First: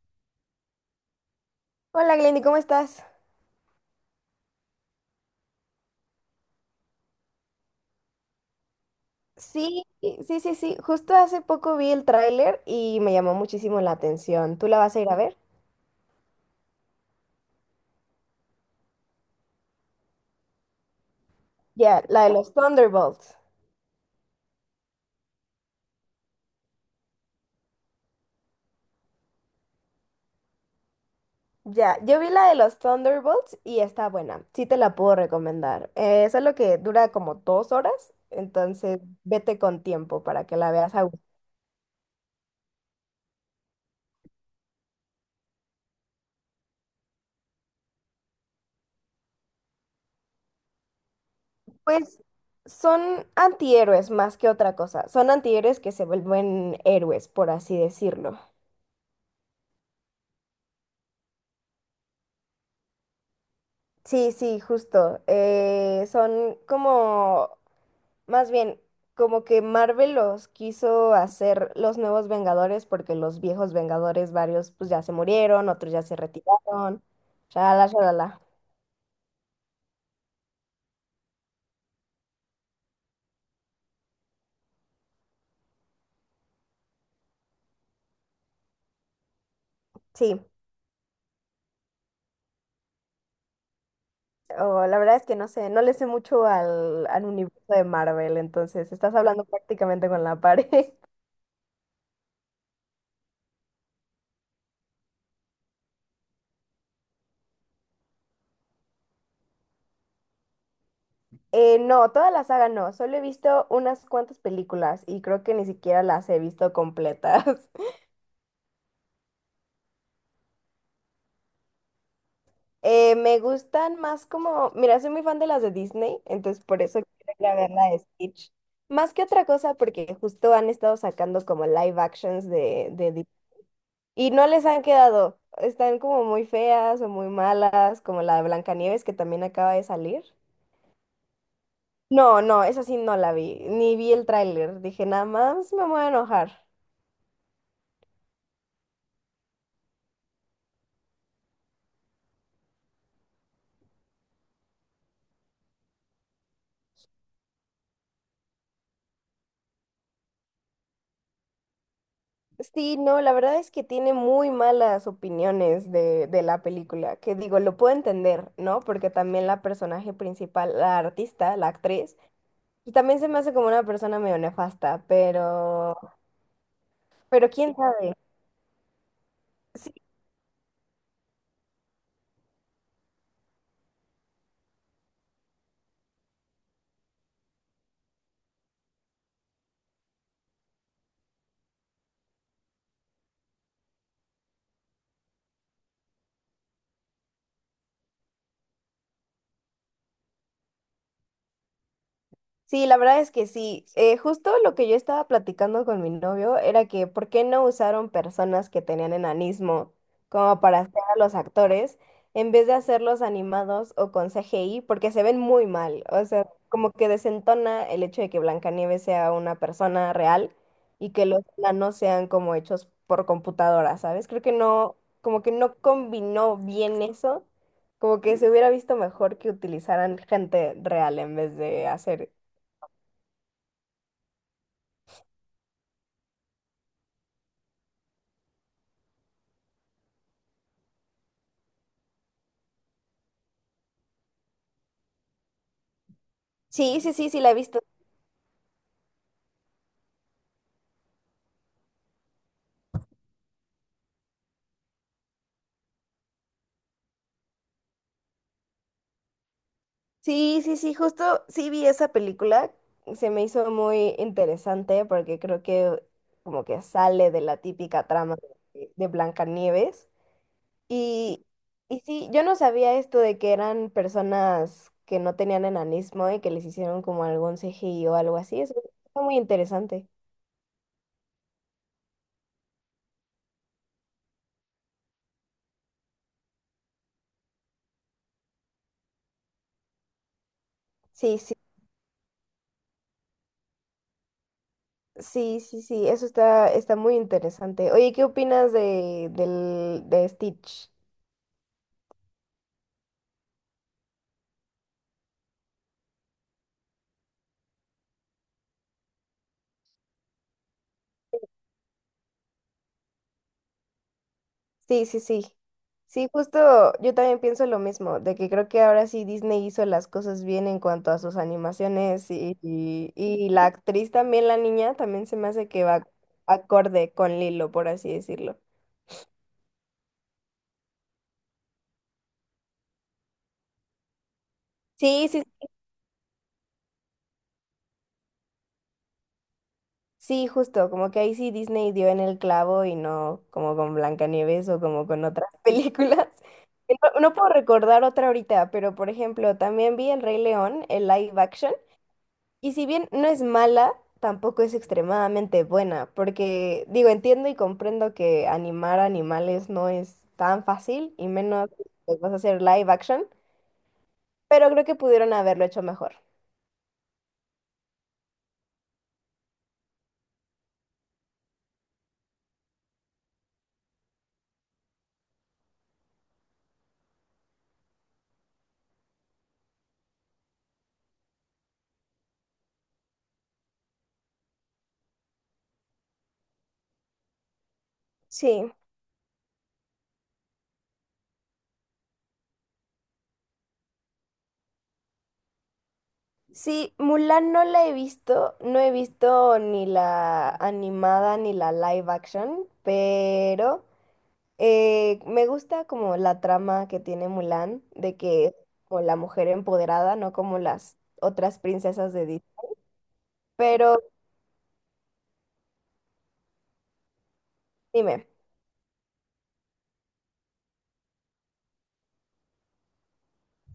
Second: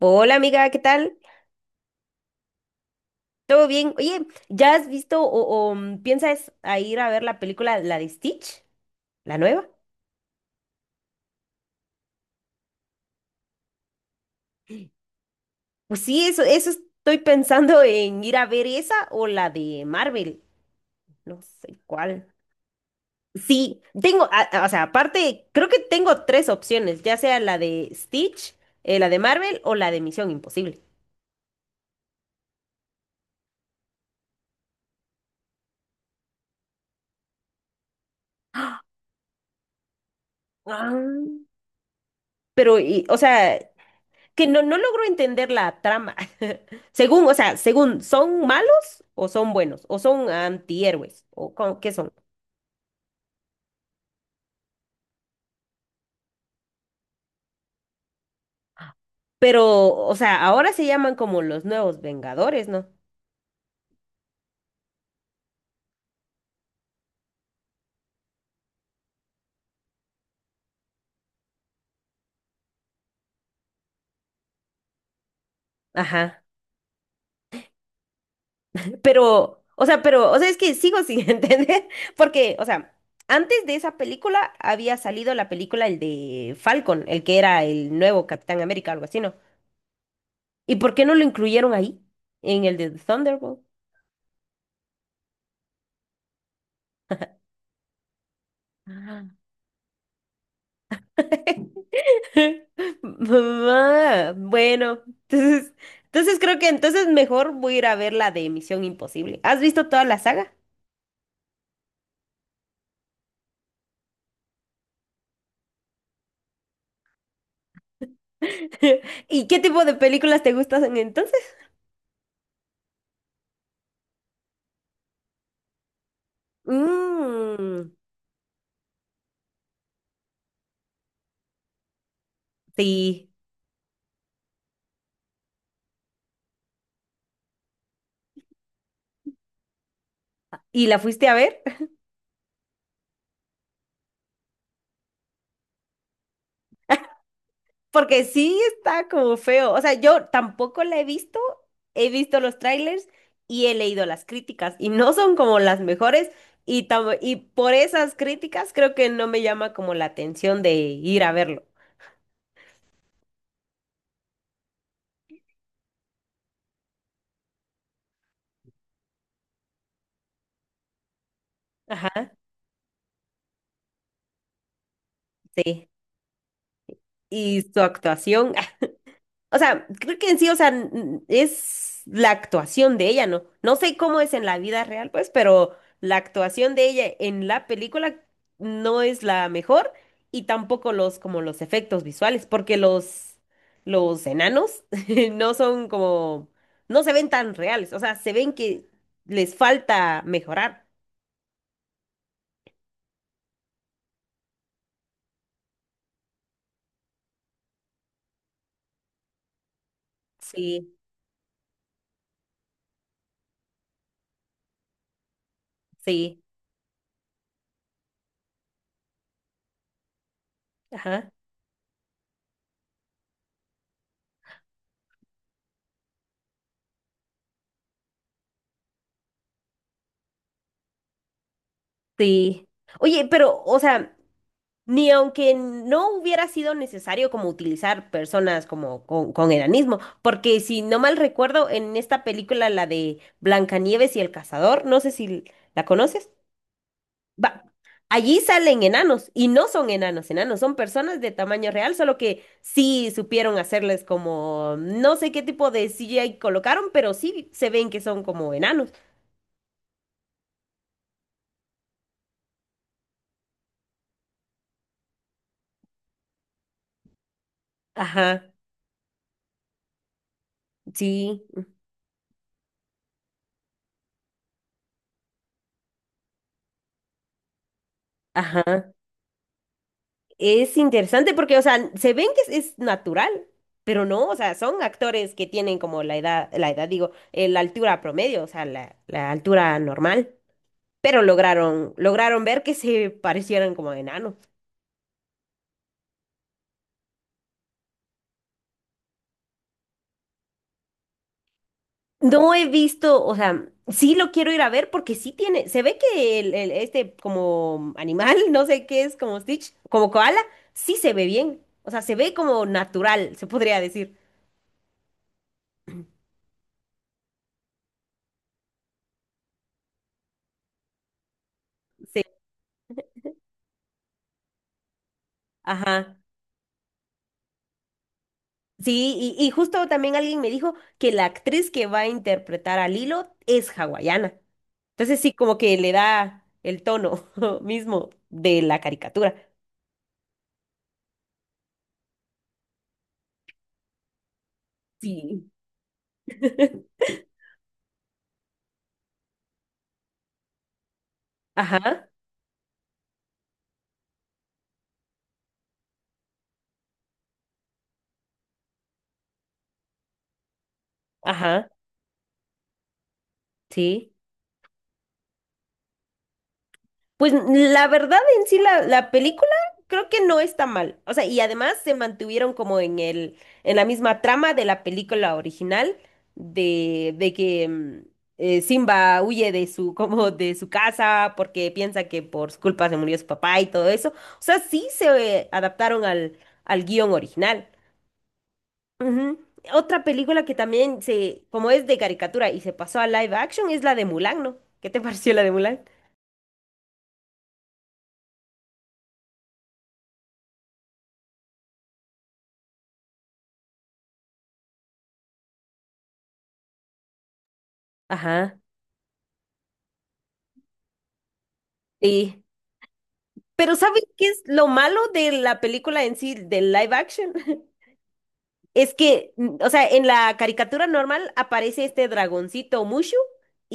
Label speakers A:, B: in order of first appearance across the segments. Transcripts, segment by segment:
A: Hola amiga, ¿qué tal?
B: Hola Glendy, ¿cómo estás?
A: ¿Todo bien? Oye, ¿ya has visto o piensas a ir a ver la película, la de Stitch, la nueva?
B: Sí, sí, sí, sí. Justo hace poco vi el tráiler y me llamó muchísimo la atención. ¿Tú la vas a ir a ver?
A: Pues sí, eso estoy pensando en ir a ver esa o la de Marvel, no sé
B: Ya, la de
A: cuál.
B: los Thunderbolts.
A: Sí, tengo, o sea, aparte, creo que tengo tres opciones, ya sea la de Stitch, la de Marvel o la de Misión Imposible.
B: Ya, yo vi la de los Thunderbolts y está buena. Sí te la puedo recomendar. Solo que dura como 2 horas, entonces vete con tiempo para que la veas
A: Ah.
B: a gusto.
A: Pero, o sea, que no logro entender la trama. Según, o sea, según, ¿son malos o son buenos? ¿O son antihéroes? ¿O cómo- qué son?
B: Pues son antihéroes más que otra cosa. Son antihéroes que se vuelven héroes, por así decirlo.
A: Pero, o sea, ahora se llaman como los nuevos Vengadores, ¿no?
B: Sí, sí, justo. Son como más bien, como que Marvel los quiso hacer los nuevos Vengadores porque los viejos Vengadores, varios pues ya se murieron, otros ya se
A: Ajá.
B: retiraron. Shalala, shalala.
A: Pero, o sea, es que sigo sin entender, porque, o sea, antes de esa película había salido la película, el de Falcon, el que era el nuevo Capitán América, algo así, ¿no?
B: Sí,
A: ¿Y por qué no lo incluyeron ahí, en el de Thunderbolt?
B: o la verdad es que no sé, no le sé mucho al universo de Marvel, entonces estás
A: Ah.
B: hablando prácticamente con la pared.
A: Mamá, bueno, entonces, entonces creo que entonces mejor voy a ir a ver la de Misión Imposible. ¿Has visto toda la saga?
B: No, toda la saga no, solo he visto unas cuantas películas y creo que ni siquiera las he visto completas.
A: ¿Y qué tipo de películas te gustan entonces?
B: Me gustan más como, mira, soy muy fan de las de Disney, entonces por eso quiero ir a ver
A: Mm,
B: la de Stitch. Más que otra cosa, porque justo han estado sacando como live actions de Disney
A: sí.
B: y no les han quedado. Están como muy feas o muy malas, como la de Blancanieves que también acaba de salir.
A: ¿Y la fuiste a ver?
B: No, no, esa sí no la vi, ni vi el tráiler. Dije, nada más me voy a enojar.
A: Porque sí está como feo. O sea, yo tampoco la he visto. He visto los trailers y he leído las críticas y no son como las mejores. Y, y por esas críticas creo que no me llama como la atención de ir a verlo.
B: Sí, no, la verdad es que tiene muy malas opiniones de la película, que digo, lo puedo entender, ¿no? Porque también la personaje principal, la artista, la actriz,
A: Ajá,
B: y también se me hace como una persona medio nefasta,
A: sí.
B: pero
A: Y
B: quién
A: su
B: sabe.
A: actuación, ah, o sea, creo que en sí, o sea, es la actuación de ella, ¿no? No sé cómo es en la vida real, pues, pero la actuación de ella en la película no es la mejor y tampoco los, como los efectos visuales, porque los enanos no son como, no se ven tan reales, o sea, se ven que les falta mejorar.
B: Sí, la verdad es que sí. Justo lo que yo estaba platicando con mi novio era que por qué no usaron personas que tenían enanismo como para
A: Sí,
B: hacer a los actores en vez de hacerlos animados o con CGI, porque se ven muy mal. O
A: sí,
B: sea, como que desentona el hecho de que Blancanieves sea una persona real y que
A: ajá,
B: los enanos sean como hechos por computadora, ¿sabes? Creo que no, como que no combinó bien eso. Como que se hubiera visto mejor que utilizaran gente real en vez de hacer.
A: sí. Oye, pero, o sea... Ni aunque no hubiera sido necesario como utilizar personas como con enanismo, porque si no mal recuerdo, en esta película, la de Blancanieves y el cazador, no sé si la conoces,
B: Sí, sí, sí, sí, la he
A: va,
B: visto.
A: allí salen enanos y no son enanos, enanos, son personas de tamaño real, solo que sí supieron hacerles como, no sé qué tipo de CGI colocaron, pero sí se ven que son como enanos.
B: Sí, sí, sí, justo sí vi esa película. Se me hizo muy interesante porque creo que como que sale de la típica trama
A: Ajá,
B: de Blancanieves.
A: sí,
B: Y, y sí, yo no sabía esto de que eran personas que no tenían enanismo y que les hicieron como algún CGI o algo así. Eso
A: ajá.
B: está muy interesante.
A: Es interesante porque, o sea, se ven que es natural, pero no, o sea, son actores que tienen como la edad, digo, la altura promedio, o sea, la altura normal, pero
B: Sí, sí,
A: lograron ver que se parecieran como a enanos.
B: sí, sí, sí, eso está, está muy interesante. Oye, ¿qué opinas de, del, de Stitch?
A: No he visto, o sea, sí lo quiero ir a ver porque sí tiene, se ve que este como animal, no sé qué es, como Stitch, como koala, sí se ve bien, o sea, se ve como natural, se podría decir.
B: Sí, sí, sí. Sí, justo yo también pienso lo mismo, de que creo que ahora sí Disney hizo las cosas bien en cuanto a sus
A: Sí,
B: animaciones y la actriz también, la niña, también se me hace que va
A: ajá.
B: acorde con Lilo, por así decirlo.
A: Sí, y justo también alguien me dijo que la actriz que va a interpretar a Lilo es hawaiana. Entonces
B: Sí,
A: sí,
B: sí,
A: como que le da el tono mismo de la caricatura.
B: sí, justo, como que ahí sí Disney dio en el clavo y no como con Blancanieves o como con
A: Sí.
B: otras películas. No, no puedo recordar otra ahorita, pero por ejemplo, también vi El Rey León, el live action.
A: Ajá,
B: Y si bien no es mala, tampoco es extremadamente buena, porque digo, entiendo y comprendo que animar animales no es tan fácil y
A: ajá,
B: menos pues, vas a hacer live action,
A: sí.
B: pero creo que pudieron haberlo hecho mejor.
A: Pues la verdad en sí la película creo que no está mal. O sea, y además se mantuvieron como en en la misma trama de la película original de que Simba huye de su, como de su casa porque piensa que por su culpa se murió su papá y todo eso. O sea, sí se adaptaron al guión original.
B: Sí.
A: Ujú. Otra película que también se, como es de caricatura y se pasó a live action es la de Mulan, ¿no? ¿Qué te pareció la de Mulan?
B: Sí, Mulan no la he visto, no he visto ni la animada ni la live action, pero me gusta como la trama que tiene Mulan, de que es
A: Ajá.
B: como la mujer empoderada, no como las otras princesas de Disney.
A: Sí. Pero
B: Pero
A: ¿sabes qué es lo malo de la película en sí, del live action?
B: dime.
A: Es que, o sea, en la caricatura normal aparece este dragoncito Mushu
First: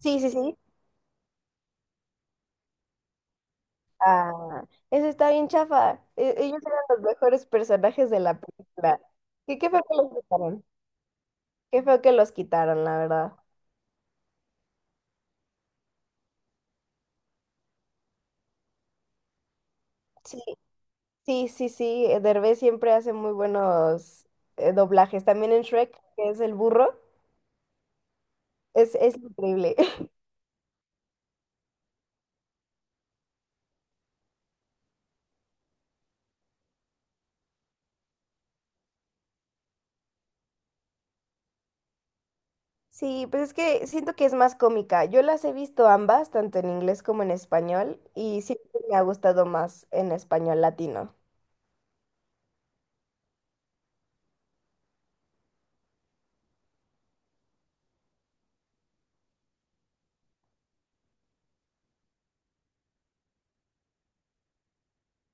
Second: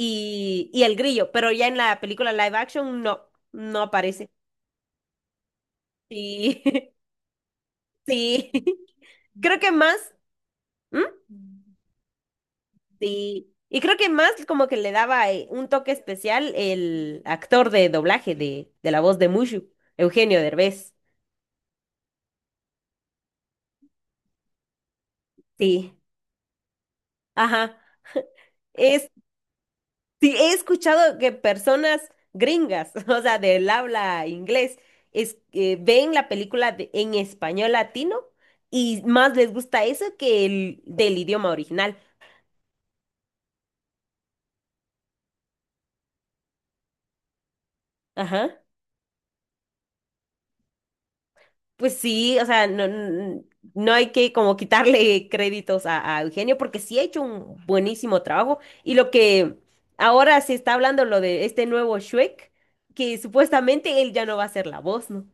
B: Sí, sí, sí.
A: y el grillo, pero ya en la película live action no aparece.
B: Ah, eso está bien chafa. E- ellos
A: Sí,
B: eran los mejores personajes de la
A: sí.
B: película.
A: Creo
B: ¿Qué,
A: que
B: qué feo
A: más,
B: que los quitaron?
A: ¿mm?
B: Qué fue que los quitaron, la verdad.
A: Sí. Y creo que más como que le daba un toque especial el actor de doblaje de la voz de Mushu, Eugenio
B: Sí,
A: Derbez.
B: sí, sí, sí. Derbez siempre hace muy buenos doblajes. También en Shrek,
A: Sí.
B: que es el burro,
A: Ajá. Es,
B: es increíble.
A: sí, he escuchado que personas gringas, o sea, del habla inglés, es, ven la película en español latino y más les gusta eso que el del idioma original.
B: Sí, pues es que siento que es más cómica. Yo las he visto ambas, tanto en inglés como en español, y
A: Ajá.
B: siempre me ha gustado más en español latino.
A: Pues sí, o sea, no, no hay que como quitarle créditos a Eugenio porque sí ha hecho un buenísimo trabajo. Y lo que ahora se está hablando, lo de este nuevo Shrek, que supuestamente él ya no va a ser la voz, ¿no?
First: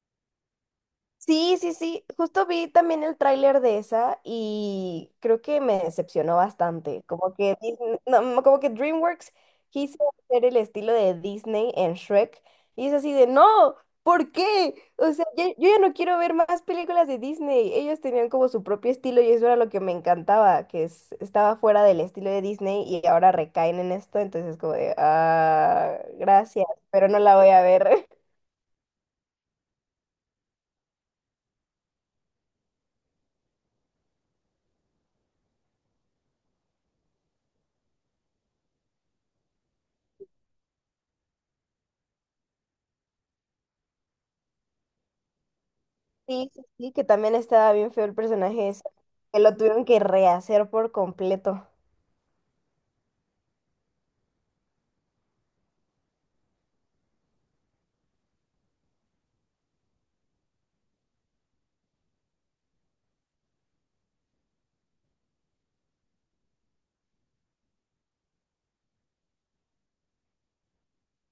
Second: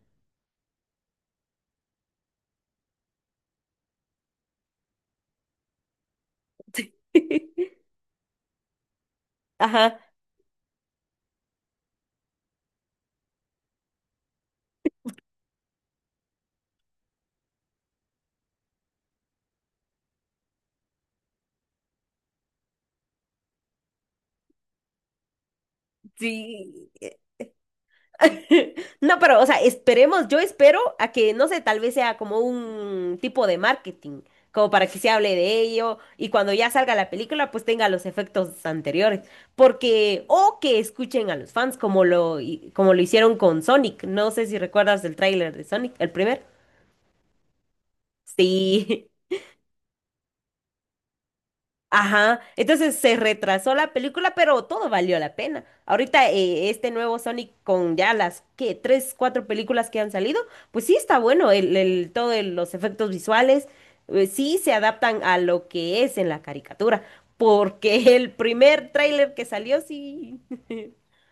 B: Sí, sí, sí. Justo vi también el tráiler de esa y creo que me decepcionó bastante. Como que Disney- no, no, como que DreamWorks quiso
A: Ajá,
B: hacer el estilo de Disney en Shrek y es así de no, ¿por qué? O sea, ya- yo ya no quiero ver más películas de Disney. Ellos tenían como su propio estilo y eso era lo que me encantaba, que es- estaba fuera del estilo de Disney y ahora recaen en esto, entonces es como de ah, gracias,
A: sí.
B: pero no la voy a ver.
A: No, pero, o sea, esperemos, yo espero a que, no sé, tal vez sea como un tipo de marketing, como para que se hable de ello y cuando ya salga la película, pues tenga los efectos anteriores, porque, o que escuchen a los fans como lo, como lo hicieron con Sonic, no sé si recuerdas el tráiler de Sonic, el primer.
B: Sí, sí, sí, que también estaba bien feo el personaje ese,
A: Sí,
B: que lo tuvieron que rehacer por completo.
A: ajá, entonces se retrasó la película, pero todo valió la pena. Ahorita este nuevo Sonic con ya las que tres, cuatro películas que han salido, pues sí está bueno los efectos visuales, sí se adaptan a lo que es en la caricatura, porque el primer tráiler que salió sí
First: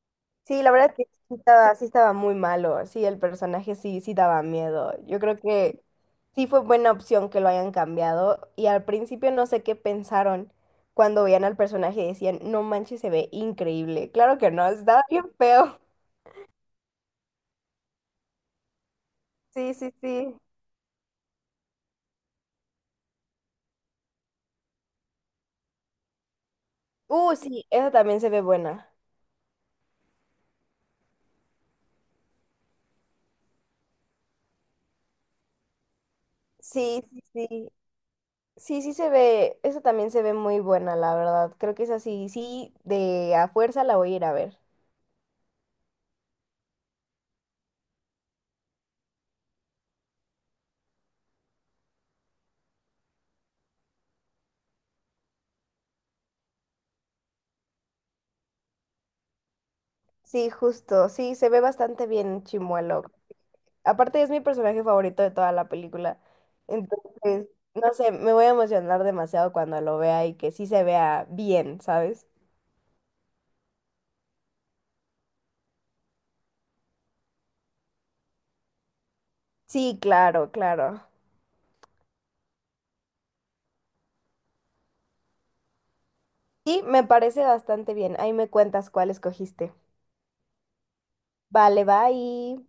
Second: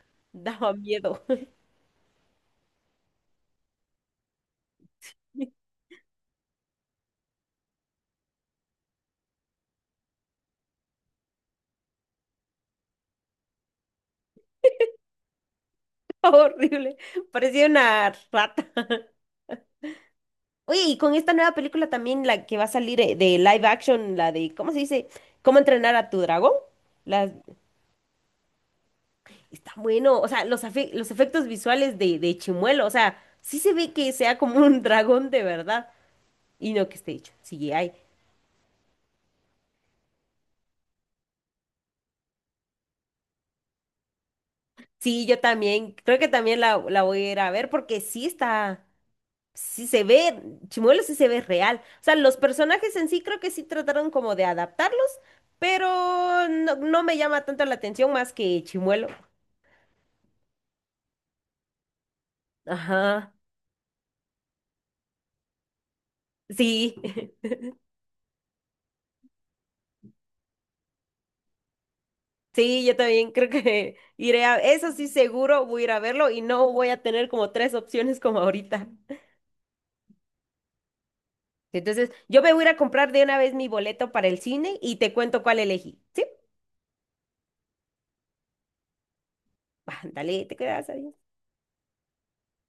B: Sí, la
A: daba
B: verdad es que
A: miedo,
B: sí estaba muy malo, sí, el personaje sí, sí daba miedo. Yo creo que sí fue buena opción que lo hayan cambiado y al principio no sé qué pensaron cuando veían al personaje y decían, no manches, se ve increíble. Claro que no, estaba bien feo.
A: horrible, parecía una rata.
B: Sí, sí, sí.
A: Oye, y con esta nueva película también la que va a salir de live action, la de ¿cómo se dice? ¿Cómo entrenar a tu dragón?
B: Sí, esa también se ve buena.
A: Está bueno, o sea, los, los efectos visuales de Chimuelo, o sea, sí se ve que sea como un dragón de verdad y no que
B: Sí,
A: esté
B: sí,
A: hecho.
B: sí.
A: Sí, hay.
B: Sí, sí se ve, esa también se ve muy buena, la verdad. Creo que es así, sí, de a fuerza la voy a ir a ver.
A: Sí, yo también, creo que también la voy a ir a ver porque sí está, sí se ve, Chimuelo sí se ve real. O sea, los personajes en sí creo que sí trataron como de adaptarlos, pero no me llama tanto la atención más que Chimuelo.
B: Sí, justo, sí, se ve bastante bien Chimuelo.
A: Ajá,
B: Aparte es mi personaje favorito de toda la película.
A: sí.
B: Entonces, no sé, me voy a emocionar demasiado cuando lo vea y que sí se vea bien, ¿sabes?
A: Sí, yo también creo que iré a... Eso sí, seguro voy a ir a verlo y no voy a tener como tres opciones como ahorita.
B: Sí, claro, claro.
A: Entonces, yo me voy a ir a comprar de una vez mi boleto para el cine y te cuento cuál elegí. ¿Sí?
B: Sí, me parece bastante bien. Ahí me cuentas cuál escogiste.
A: Ándale, te quedas ahí.
B: Vale, bye.